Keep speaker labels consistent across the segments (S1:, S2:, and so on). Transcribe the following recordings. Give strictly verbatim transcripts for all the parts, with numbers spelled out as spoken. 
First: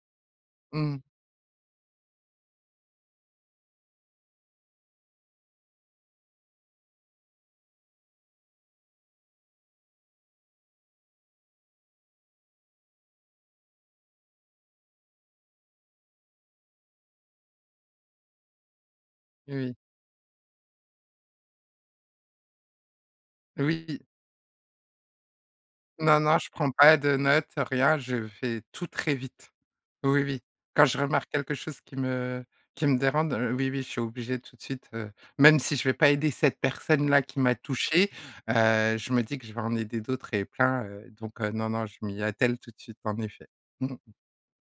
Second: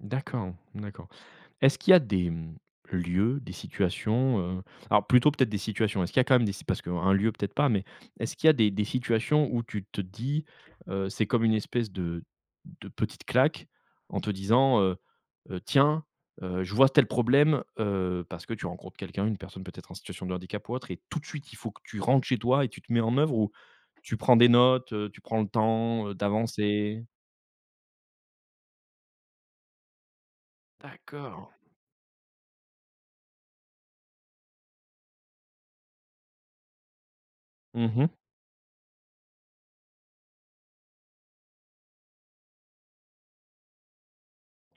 S1: D'accord,
S2: Mmh mh.
S1: d'accord. Est-ce qu'il y a des, mmh, lieux, des situations, heu, alors, plutôt, peut-être, des situations, est-ce qu'il y a, quand même, des si parce qu'un un lieu, peut-être pas mais est-ce qu'il y a des des situations où tu te dis, heu: «C'est comme une espèce de de petite claque», en te disant, heu: «Heu, tiens, heu, je vois tel problème», heu, parce que tu rencontres quelqu'un, une personne,
S2: Oui.
S1: peut-être en situation de handicap ou autre et tout de suite, il faut que tu rentres chez toi et tu te mets en oeuvre ou
S2: Oui.
S1: tu prends des notes, heu, tu prends le temps, heu,
S2: Non, non, je prends pas
S1: d'avancer?
S2: de notes, rien, je fais tout très vite. Oui, oui. Quand je remarque
S1: D'accord!
S2: quelque chose qui me qui me dérande, oui, oui, je suis obligée tout de suite, heu, même si je vais pas aider cette personne-là qui m'a
S1: Mmh
S2: touchée,
S1: mh.
S2: heu, je me dis que je vais en aider d'autres et plein, heu, donc non, non, je m'y attelle tout de suite, en effet. Mmh mh.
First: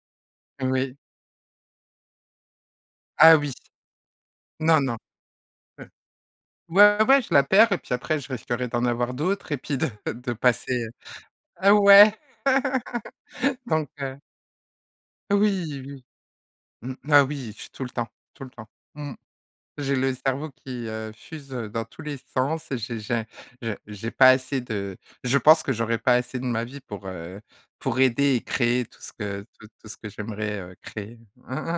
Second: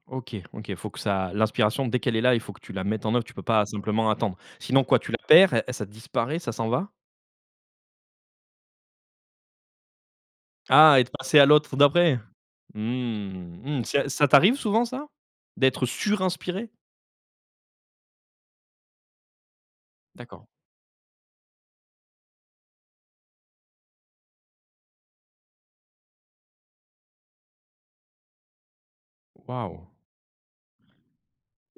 S1: OK, OK. Faut
S2: Oui.
S1: que ça l'inspiration dès qu'elle est là, il faut que tu la mettes en oeuvre. Tu
S2: Ah,
S1: peux
S2: oui!
S1: pas simplement attendre.
S2: Non,
S1: Sinon
S2: non.
S1: quoi, tu la perds? Ça
S2: Ouais.
S1: disparaît, ça s'en va?
S2: Ouais, ouais, je la perds et puis après je risquerais d'en avoir d'autres et puis de de passer, heu
S1: Ah et de passer à
S2: Ah,
S1: l'autre
S2: ouais,
S1: d'après. Mmh. Mmh.
S2: donc
S1: C'est a
S2: heu
S1: ça t'arrive souvent, ça,
S2: Oui,
S1: d'être
S2: oui.
S1: surinspirée?
S2: Mmh. Ah, oui, je suis tout le temps, tout le temps. Mmh. J'ai le
S1: D'accord.
S2: cerveau qui, heu, fuse, heu, dans tous les sens et j'ai j'ai j'ai j'ai pas assez de je pense que j'aurais pas assez de ma vie pour, heu, pour aider et créer tout ce que tout tout
S1: Waouh!
S2: ce que j'aimerais, heu, créer.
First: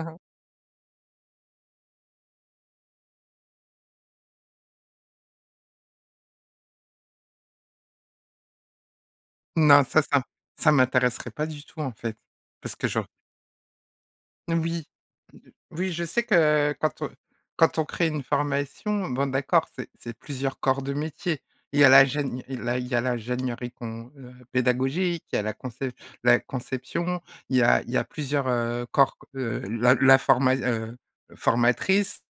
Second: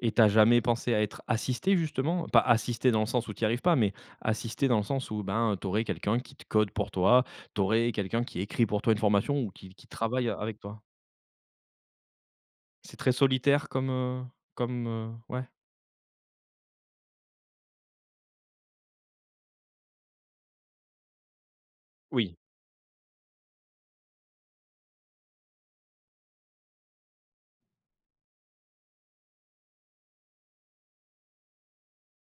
S1: Et tu as jamais pensé à être assistée justement, pas assistée dans le sens où tu y arrives pas, mais assistée dans le sens où, ben, tu aurais quelqu'un qui te code pour toi. Tu aurais quelqu'un qui écrit, pour toi, une formation, ou qui
S2: Non,
S1: qui
S2: ça, ça
S1: travaille a avec
S2: ça
S1: toi?
S2: m'intéresserait pas du tout, en fait, parce que
S1: C'est
S2: j'aur
S1: très solitaire comme, heu,
S2: Oui.
S1: comme, heu,
S2: o o
S1: ouais.
S2: oui, je sais que quand on quand on crée une formation, bon, d'accord, c'est c'est plusieurs corps de métier. Il y a la
S1: Oui.
S2: gène il là, il y a la l'ingégneurie qu'on, heu pédagogique. Il y a la concep la conception. Il y a il y a plusieurs, heu, corps qu heu, la la forma heu, formatrice.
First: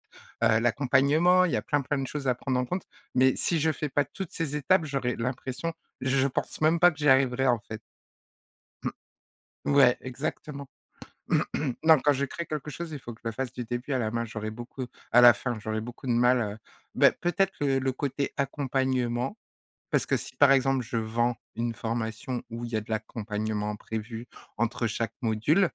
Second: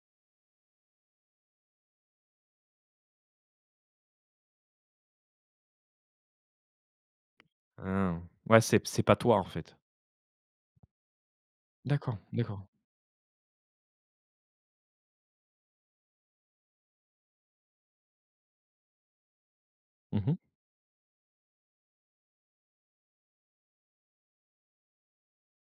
S2: Heu, l'accompagnement, il y a plein, plein de choses à prendre en compte. Mais si je fais pas toutes ces étapes, j'aurais l'impression, je pense même pas que j'y arriverais, en fait.
S1: Hein. Ouais, c'est
S2: Mmh.
S1: c'est pas toi, en fait.
S2: Ouais, exactement. Non, quand
S1: D'accord,
S2: je crée
S1: d'accord.
S2: quelque chose, il faut que je le fasse du début à la main, j'aurais beaucoup à la fin. J'aurais beaucoup de mal, heu, bah, peut-être que le côté accompagnement, parce que
S1: Mmh
S2: si,
S1: mh.
S2: par exemple, je vends une formation où il y a de l'accompagnement prévu entre chaque module,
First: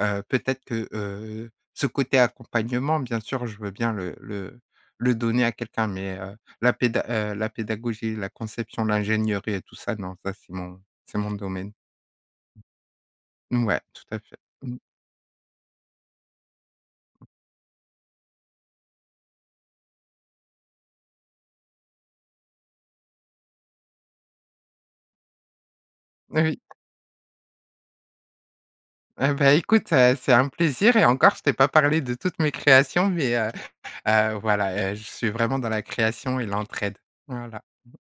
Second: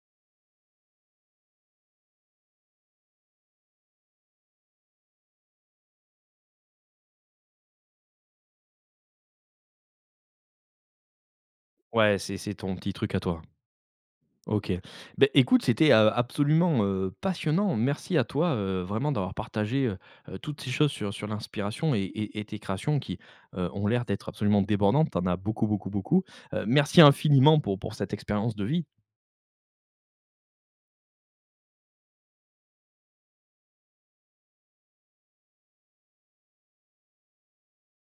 S2: heu, peut-être que, heu, ce côté accompagnement, bien sûr, je veux bien le le le donner à quelqu'un mais heu, la péda heu, la pédagogie, la conception, l'ingégneurie et tout ça, non. Ça, c'est mon c'est mon domaine.
S1: Ouais, c'est c'est ton petit truc à toi.
S2: Ouais tout à fait.
S1: OK,
S2: Mmh.
S1: bah, écoute, c'était, heu, absolument, heu, passionnant. Merci à toi, heu, vraiment d'avoir partagé, heu heu, toutes ces choses sur sur l'inspiration et et et tes créations qui, heu, ont l'air d'être absolument débordantes. Tu en as beaucoup, beaucoup, beaucoup.
S2: Oui.
S1: Heu, merci infiniment pour pour cette expérience de vie.
S2: Ah, bah, écoute, heu, c'est un plaisir et encore je t'ai pas parlé de toutes mes créations mais heu heu, voilà, heu, je suis vraiment dans la création et l'entraide. Voilà.